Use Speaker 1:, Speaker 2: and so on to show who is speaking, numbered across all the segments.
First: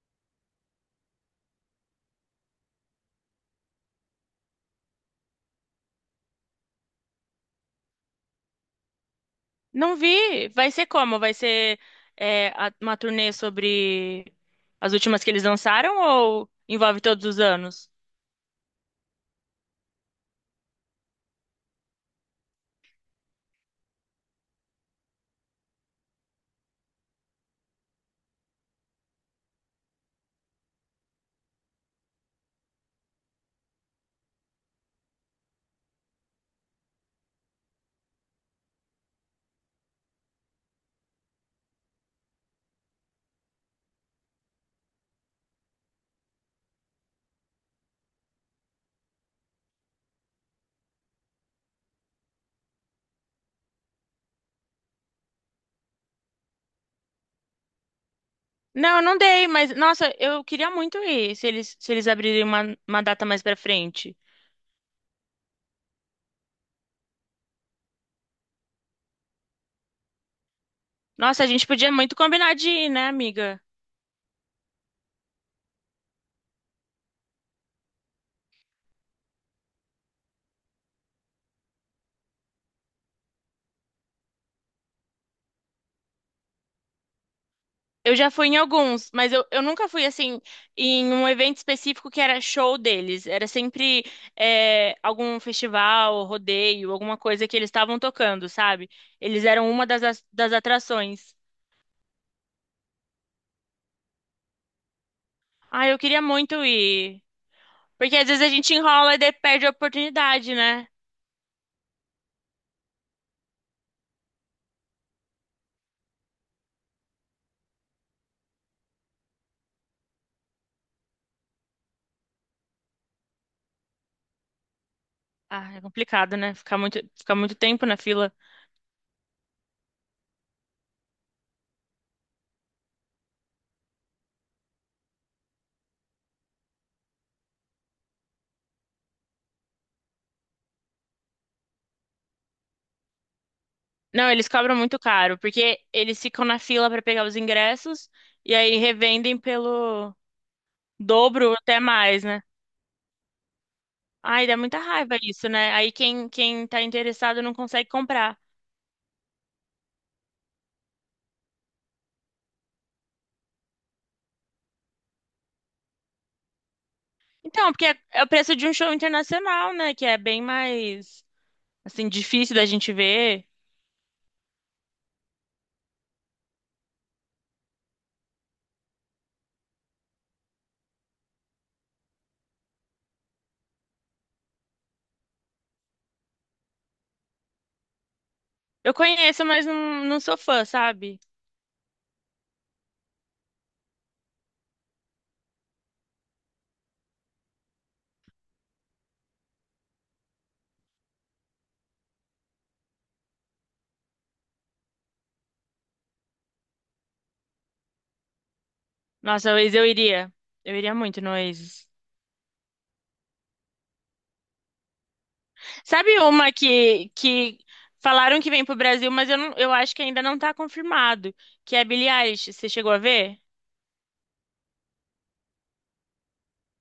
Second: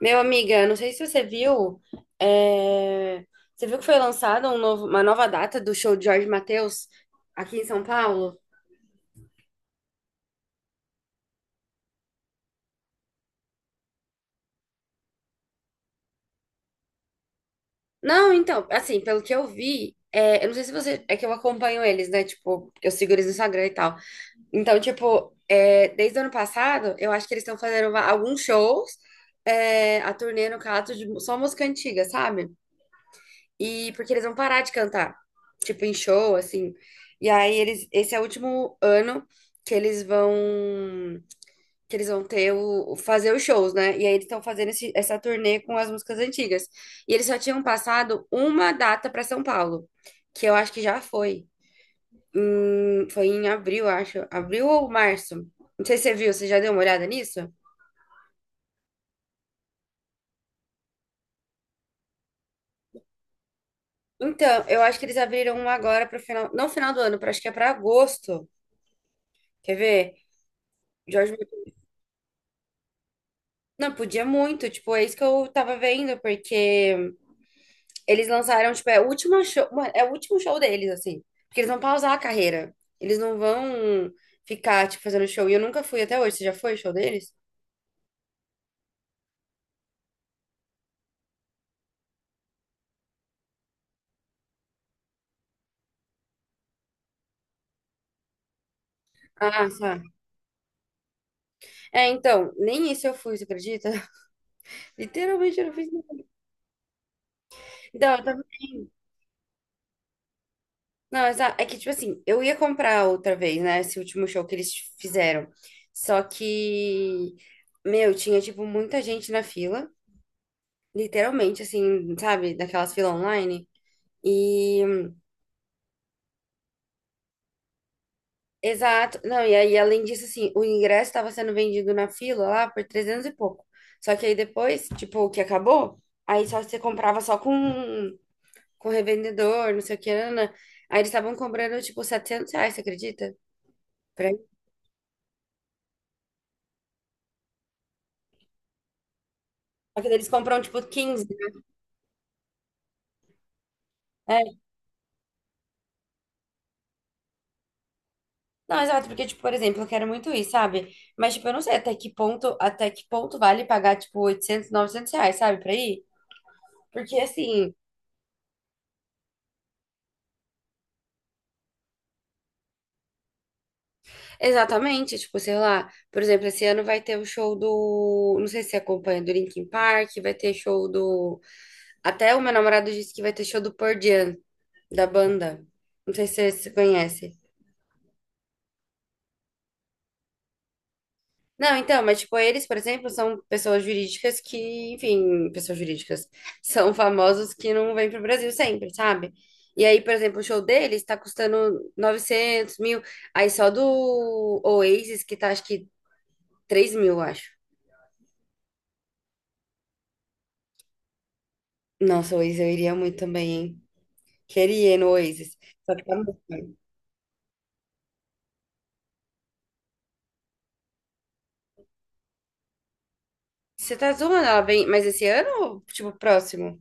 Speaker 1: Meu amiga, não sei se você viu, é, você viu que foi lançada uma nova data do show de Jorge Mateus aqui em São Paulo?
Speaker 2: Não vi. Vai ser como? Vai ser uma turnê sobre as últimas que eles lançaram ou envolve todos os anos?
Speaker 1: Não, então, assim, pelo que eu vi, eu não sei se você, é que eu acompanho eles, né? Tipo, eu sigo eles no Instagram e tal. Então, tipo, desde o ano passado, eu acho que eles estão fazendo alguns shows, a turnê, no caso, de só música antiga, sabe? E porque eles vão parar de cantar, tipo em show, assim. E aí eles, esse é o último ano que eles vão que eles vão fazer os shows, né? E aí eles estão fazendo essa turnê com as músicas antigas. E eles só tinham passado uma data para São Paulo, que eu acho que já foi. Foi em abril, acho. Abril ou março? Não sei se você viu, você já deu uma olhada nisso?
Speaker 2: Não, eu não dei, mas nossa, eu queria muito ir se eles abrirem uma data mais pra frente.
Speaker 1: Então, eu acho que eles abriram uma agora para final, não final do ano, para acho que é para agosto. Quer ver? Jorge.
Speaker 2: Nossa, a gente podia muito combinar de ir, né, amiga?
Speaker 1: Não, podia muito, tipo, é isso que eu tava vendo, porque eles lançaram, tipo, é o último show, mano, é o último show deles, assim, porque eles vão pausar a carreira, eles não vão ficar, tipo, fazendo show, e eu nunca fui até hoje, você já foi ao show deles?
Speaker 2: Eu já fui em alguns, mas eu nunca fui assim em um evento específico que era show deles. Era sempre algum festival, rodeio, alguma coisa que eles estavam tocando, sabe? Eles
Speaker 1: Ah,
Speaker 2: eram uma
Speaker 1: tá.
Speaker 2: das atrações.
Speaker 1: É, então, nem isso eu fui, você acredita? Literalmente eu não
Speaker 2: Ah,
Speaker 1: fiz
Speaker 2: eu queria
Speaker 1: nada.
Speaker 2: muito ir. Porque
Speaker 1: Então, eu
Speaker 2: às vezes
Speaker 1: tava
Speaker 2: a gente
Speaker 1: bem.
Speaker 2: enrola e daí perde a oportunidade, né?
Speaker 1: Não, é que, tipo assim, eu ia comprar outra vez, né, esse último show que eles fizeram, só que, meu, tinha, tipo, muita gente na fila, literalmente, assim, sabe? Daquelas filas online. E,
Speaker 2: Ah, é complicado, né? Ficar muito tempo na fila.
Speaker 1: exato. Não, e aí, além disso, assim, o ingresso estava sendo vendido na fila lá por 300 e pouco. Só que aí depois, tipo, o que acabou, aí só você comprava só com revendedor, não sei o que, nanana. Aí eles estavam cobrando, tipo, R$ 700, você acredita? Por
Speaker 2: Não, eles
Speaker 1: aí.
Speaker 2: cobram muito caro, porque eles ficam na fila para pegar os ingressos e aí revendem
Speaker 1: Só que
Speaker 2: pelo
Speaker 1: daí eles compram, tipo, 15.
Speaker 2: dobro ou até mais, né? Ai, dá
Speaker 1: É.
Speaker 2: muita raiva isso, né? Aí quem tá interessado não consegue comprar.
Speaker 1: Não, exato, porque, tipo, por exemplo, eu quero muito ir, sabe? Mas, tipo, eu não sei até que ponto vale pagar, tipo, 800, 900 reais, sabe, pra ir? Porque,
Speaker 2: Então,
Speaker 1: assim,
Speaker 2: é o preço de um show internacional, né? Que é bem mais, assim, difícil da gente ver.
Speaker 1: exatamente, tipo, sei lá, por exemplo, esse ano vai ter o show do, não sei se você acompanha, do Linkin Park, vai ter show do, até o meu namorado disse que vai ter show do Pearl Jam, da banda, não sei se você conhece.
Speaker 2: Eu conheço, mas não, não sou fã, sabe?
Speaker 1: Não, então, mas tipo, eles, por exemplo, são pessoas jurídicas que, enfim, pessoas jurídicas, são famosos que não vêm pro Brasil sempre, sabe? E aí, por exemplo, o show deles tá custando 900 mil, aí só do Oasis que tá, acho que 3 mil, acho.
Speaker 2: Nossa, Oasis eu iria. Eu iria muito no Oasis.
Speaker 1: Nossa, o Oasis, eu iria muito também, hein? Queria ir no Oasis. Só que tá
Speaker 2: Sabe
Speaker 1: muito
Speaker 2: uma
Speaker 1: ruim.
Speaker 2: que falaram que vem pro Brasil, eu acho que ainda não tá confirmado, que é a Billie Eilish. Você chegou a ver?
Speaker 1: Você tá zoando ela bem, mas esse ano ou, tipo, próximo?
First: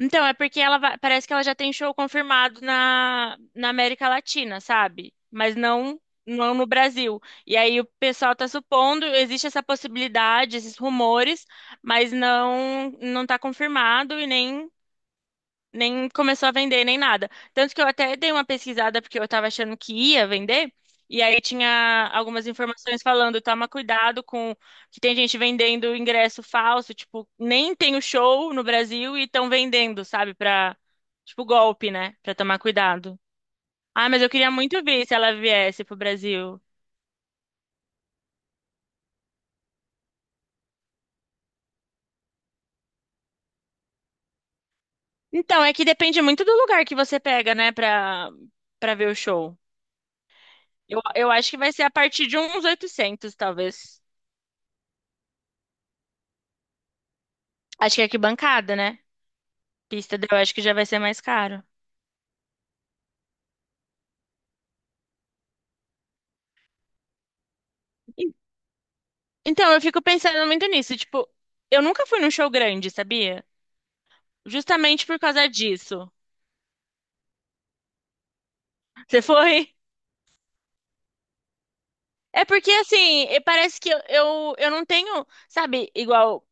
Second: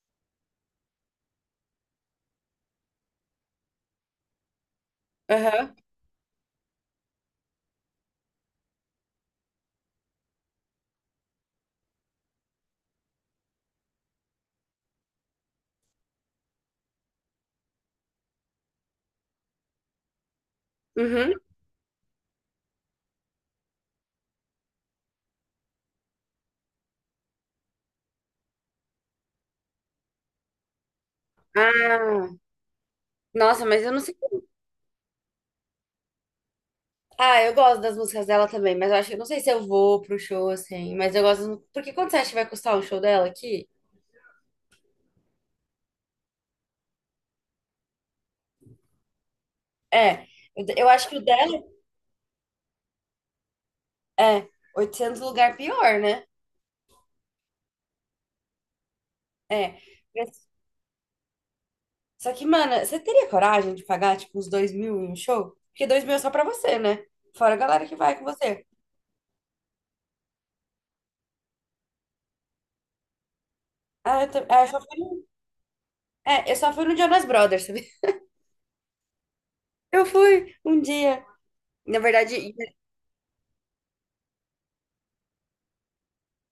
Speaker 2: Então, é porque parece que ela já tem show confirmado na América Latina, sabe? Mas
Speaker 1: Aham.
Speaker 2: não, não no Brasil. E aí o pessoal tá supondo, existe essa possibilidade, esses rumores, mas não tá confirmado e nem começou a vender nem nada. Tanto que eu até dei uma pesquisada porque eu tava achando que ia vender. E
Speaker 1: Uhum.
Speaker 2: aí tinha algumas informações falando, toma cuidado com que tem gente vendendo ingresso falso, tipo, nem tem o show no Brasil e estão vendendo, sabe, pra, tipo, golpe, né?
Speaker 1: Ah,
Speaker 2: Pra tomar cuidado.
Speaker 1: nossa, mas eu não
Speaker 2: Ah,
Speaker 1: sei.
Speaker 2: mas eu queria muito ver se ela viesse pro Brasil.
Speaker 1: Ah, eu gosto das músicas dela também, mas eu acho que eu não sei se eu vou pro show, assim. Mas eu gosto. Porque quanto você acha que vai custar um show dela aqui?
Speaker 2: Então, é que depende muito do lugar que você pega, né, pra, pra ver o show.
Speaker 1: É, eu
Speaker 2: Eu,
Speaker 1: acho que o
Speaker 2: eu acho que
Speaker 1: dela
Speaker 2: vai ser a partir de uns 800 talvez.
Speaker 1: é 800 lugar pior, né?
Speaker 2: Acho que é arquibancada, né?
Speaker 1: É.
Speaker 2: Pista, eu
Speaker 1: Mas.
Speaker 2: acho que já vai ser mais caro.
Speaker 1: Só que, mano, você teria coragem de pagar, tipo, uns 2 mil em um show? Porque 2 mil é só pra você, né? Fora a galera que vai com
Speaker 2: E-
Speaker 1: você.
Speaker 2: Então, eu fico pensando muito nisso. Tipo, eu nunca fui num show grande, sabia?
Speaker 1: Ah, eu, eu só fui,
Speaker 2: Justamente por causa disso.
Speaker 1: eu só fui no Jonas Brothers, sabe?
Speaker 2: Você foi?
Speaker 1: Eu fui um dia. Na verdade,
Speaker 2: É porque, assim, parece que eu não tenho, sabe, igual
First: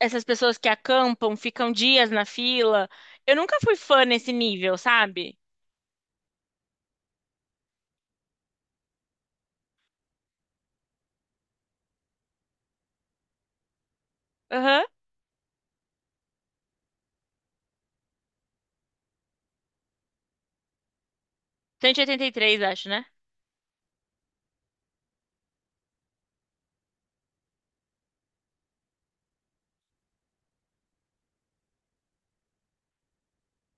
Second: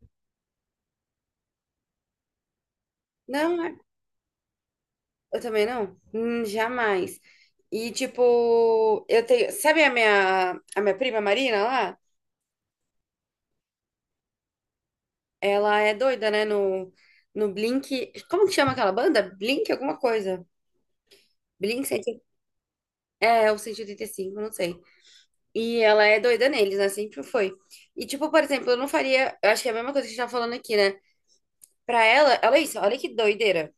Speaker 2: essas pessoas que acampam, ficam dias na fila. Eu nunca
Speaker 1: não,
Speaker 2: fui fã nesse nível, sabe?
Speaker 1: eu também não. Jamais. E, tipo, eu tenho. Sabe a minha, prima Marina lá?
Speaker 2: Aham.
Speaker 1: Ela é doida, né? No, no Blink. Como que chama aquela banda? Blink alguma coisa. Blink 180.
Speaker 2: 183, acho, né?
Speaker 1: É, o 185 não sei. E ela é doida neles, né? Sempre foi. E, tipo, por exemplo, eu não faria. Eu acho que é a mesma coisa que a gente tá falando aqui, né? Pra ela, olha isso, olha que doideira.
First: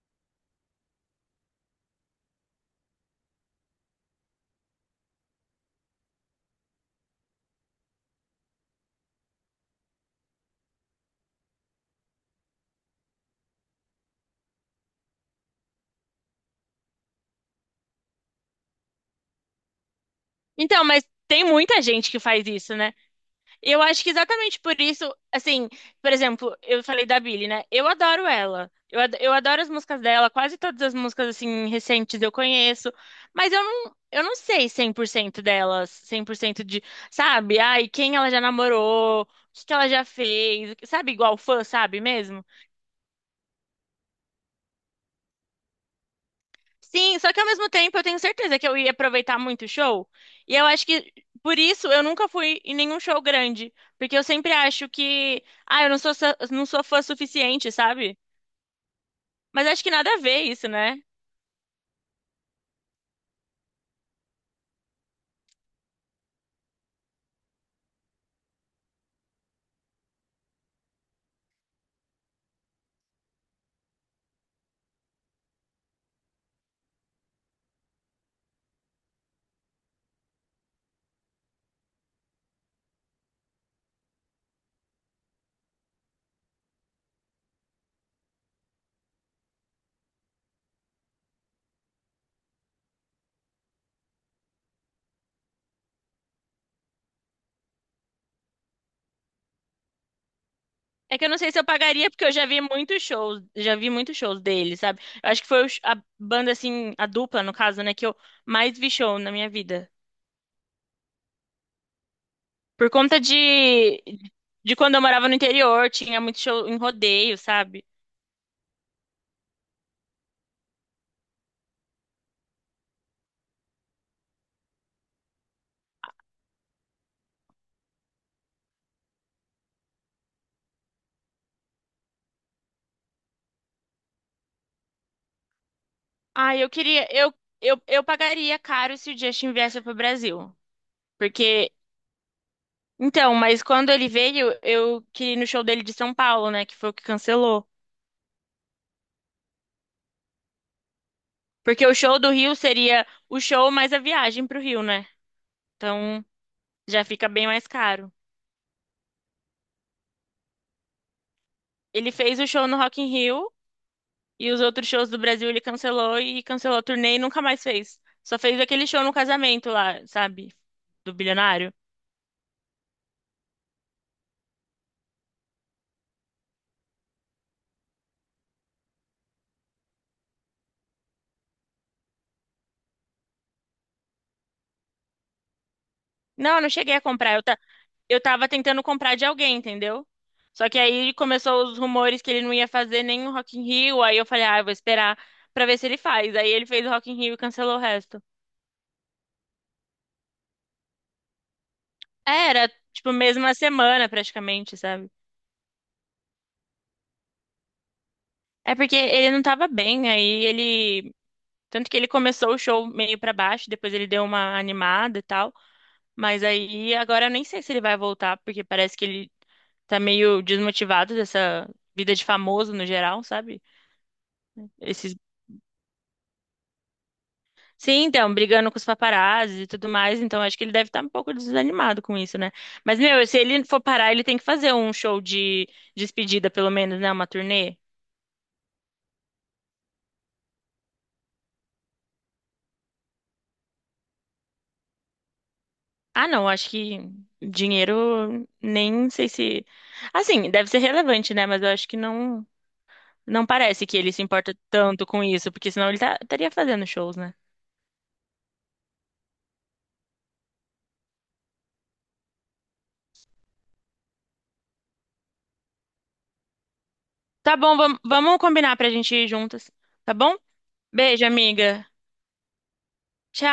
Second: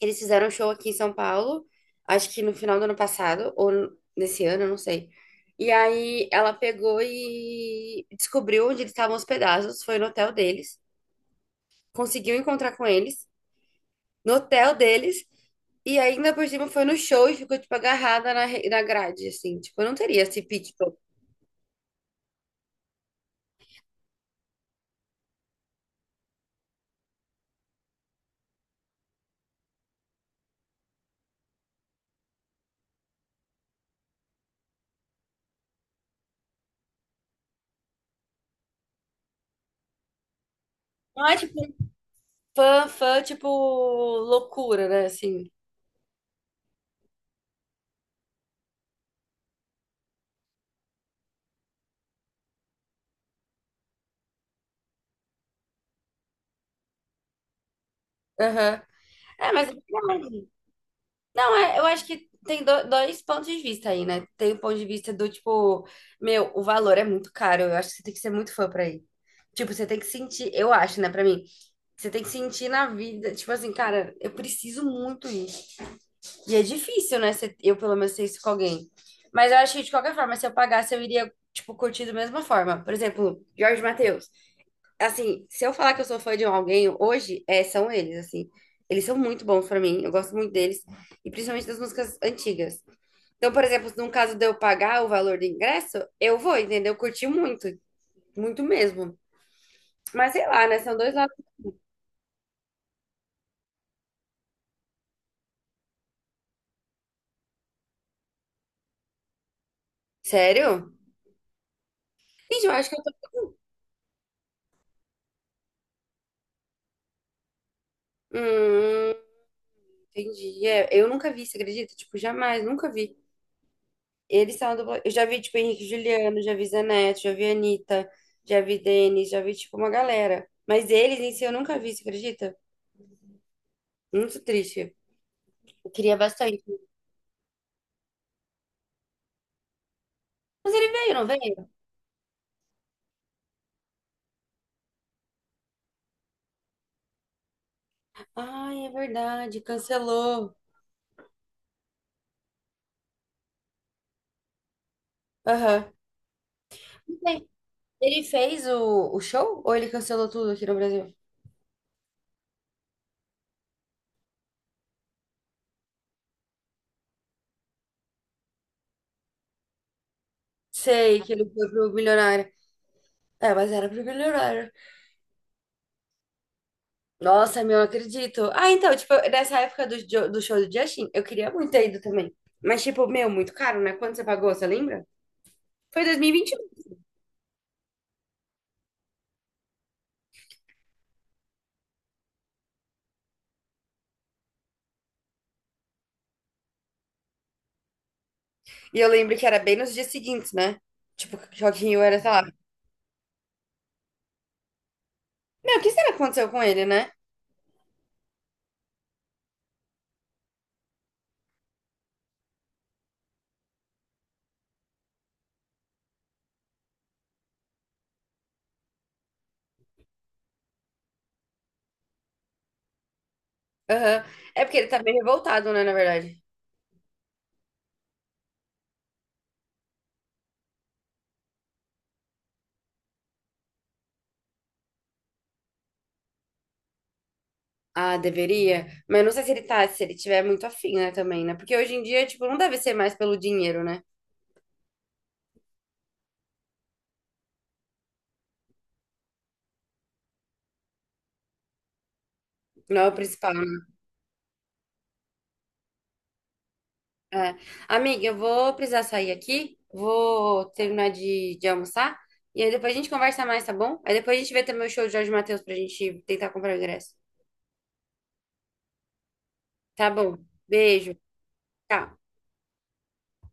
Speaker 1: Eles fizeram um show aqui em São Paulo, acho que no final do ano passado, ou nesse ano, eu não sei. E aí ela pegou e descobriu onde eles estavam hospedados, foi no hotel deles, conseguiu encontrar com eles, no hotel deles, e ainda por cima foi no show e ficou, tipo, agarrada na grade, assim. Tipo, eu não teria esse pique
Speaker 2: Então,
Speaker 1: todo.
Speaker 2: mas tem muita gente que faz isso, né? Eu acho que exatamente por isso, assim, por exemplo, eu falei da Billie, né? Eu adoro ela. Eu adoro as músicas dela, quase todas as músicas, assim, recentes eu conheço. Mas eu não sei 100% delas, 100% de, sabe? Ai, quem ela já namorou, o que que ela já fez, sabe?
Speaker 1: Não
Speaker 2: Igual
Speaker 1: é, tipo,
Speaker 2: fã, sabe mesmo?
Speaker 1: fã, fã, tipo, loucura, né, assim.
Speaker 2: Sim, só que ao mesmo tempo eu tenho certeza que eu ia aproveitar muito o show. E eu acho que por isso eu nunca fui em nenhum show grande, porque eu sempre acho que, ah, eu não sou sa- não sou fã suficiente, sabe?
Speaker 1: Aham. É,
Speaker 2: Mas
Speaker 1: mas é
Speaker 2: acho que nada a ver
Speaker 1: legal.
Speaker 2: isso, né?
Speaker 1: Não, é, eu acho que tem dois pontos de vista aí, né? Tem o ponto de vista do tipo, meu, o valor é muito caro. Eu acho que você tem que ser muito fã pra ir. Tipo, você tem que sentir, eu acho, né, pra mim, você tem que sentir na vida, tipo assim, cara, eu preciso muito ir. E é difícil, né? Eu pelo menos sei isso com alguém. Mas eu acho que de qualquer forma, se eu pagasse, eu iria, tipo, curtir da mesma forma. Por exemplo, Jorge Mateus assim, se eu falar que eu sou fã de alguém hoje, são eles, assim. Eles são muito bons pra mim, eu gosto muito deles, e principalmente das músicas antigas. Então, por exemplo, no caso de eu pagar o valor do ingresso, eu vou, entendeu? Curti muito, muito mesmo. Mas sei lá, né? São dois
Speaker 2: É que eu
Speaker 1: lados.
Speaker 2: não sei se eu pagaria porque eu já vi muitos shows, já vi muitos shows dele, sabe? Eu acho que foi a banda assim, a dupla no caso, né, que eu mais vi show na minha vida.
Speaker 1: Sério? Gente, eu acho
Speaker 2: Por
Speaker 1: que eu
Speaker 2: conta
Speaker 1: tô.
Speaker 2: de quando eu morava no interior, tinha muito show em rodeio, sabe?
Speaker 1: Hum, entendi. É, eu nunca vi, você acredita? Tipo, jamais, nunca vi. Eles são uma dupla. Eu já vi, tipo, Henrique e Juliano, já vi Zanetti, já vi Anitta, já vi Denis, já vi, tipo, uma galera. Mas eles em si eu nunca vi, você acredita? Muito triste. Eu queria
Speaker 2: Ah,
Speaker 1: bastante.
Speaker 2: eu queria, eu pagaria caro se o Justin viesse pro Brasil.
Speaker 1: Mas ele veio, não veio?
Speaker 2: Porque, mas quando ele veio, eu queria ir no show dele de São Paulo, né? Que foi o que cancelou.
Speaker 1: Ai, é verdade, cancelou.
Speaker 2: Porque o show do Rio seria o show mais a viagem pro Rio, né?
Speaker 1: Aham.
Speaker 2: Então, já
Speaker 1: Não
Speaker 2: fica bem
Speaker 1: sei.
Speaker 2: mais caro.
Speaker 1: Ele fez o show ou ele cancelou tudo aqui no Brasil?
Speaker 2: Ele fez o show no Rock in Rio e os outros shows do Brasil ele cancelou e cancelou a turnê e nunca mais fez. Só fez aquele show no casamento lá, sabe?
Speaker 1: Sei
Speaker 2: Do
Speaker 1: que ele foi
Speaker 2: bilionário.
Speaker 1: pro Milionário. É, mas era pro Milionário. Nossa, meu, eu acredito. Ah, então, tipo, nessa época do show do Justin, eu queria muito ter ido também. Mas, tipo, meu, muito caro, né? Quanto você pagou, você lembra? Foi
Speaker 2: Não,
Speaker 1: 2021.
Speaker 2: eu não
Speaker 1: E
Speaker 2: cheguei
Speaker 1: vinte
Speaker 2: a comprar. Eu tava tentando comprar de alguém, entendeu? Só que aí começou os rumores que ele não ia fazer nem o Rock in Rio, aí eu falei, ah, eu vou esperar pra ver se ele faz. Aí ele fez o Rock in Rio e cancelou o resto.
Speaker 1: e um. E eu lembro que era bem nos dias seguintes, né? Tipo, Joaquim Rio era, sei lá.
Speaker 2: É, era, tipo, mesma semana praticamente, sabe?
Speaker 1: Meu, o que será que aconteceu com ele, né?
Speaker 2: É porque ele não tava bem, aí ele... Tanto que ele começou o show meio pra baixo, depois ele deu uma animada e tal. Mas aí, agora eu nem sei se ele vai voltar, porque parece que ele tá meio desmotivado dessa vida de famoso no geral, sabe?
Speaker 1: Aham. É porque ele tá bem
Speaker 2: Esses
Speaker 1: revoltado, né, na verdade.
Speaker 2: Sim, então, brigando com os paparazzi e tudo mais, então acho que ele deve estar um pouco desanimado com isso, né? Mas, meu, se ele for parar, ele tem que fazer um show de despedida, pelo menos, né? Uma turnê.
Speaker 1: Ah, deveria. Mas eu não sei se ele tá, se ele tiver muito afim, né, também, né? Porque hoje em dia, tipo, não deve ser mais pelo dinheiro, né?
Speaker 2: Ah, não, acho que dinheiro, nem sei se. Assim, deve ser relevante, né? Mas eu acho que não,
Speaker 1: Não é o
Speaker 2: não
Speaker 1: principal, né?
Speaker 2: parece que ele se importa tanto com isso, porque senão estaria fazendo shows, né?
Speaker 1: É. Amiga, eu vou precisar sair aqui, vou terminar de almoçar, e aí depois a gente conversa mais, tá bom? Aí depois a gente vê também o show do Jorge Mateus pra gente tentar comprar o ingresso.
Speaker 2: Tá bom, vamos, vamos combinar pra gente ir juntas,
Speaker 1: Tá
Speaker 2: tá bom?
Speaker 1: bom. Beijo.
Speaker 2: Beijo, amiga.
Speaker 1: Tchau.
Speaker 2: Tchau.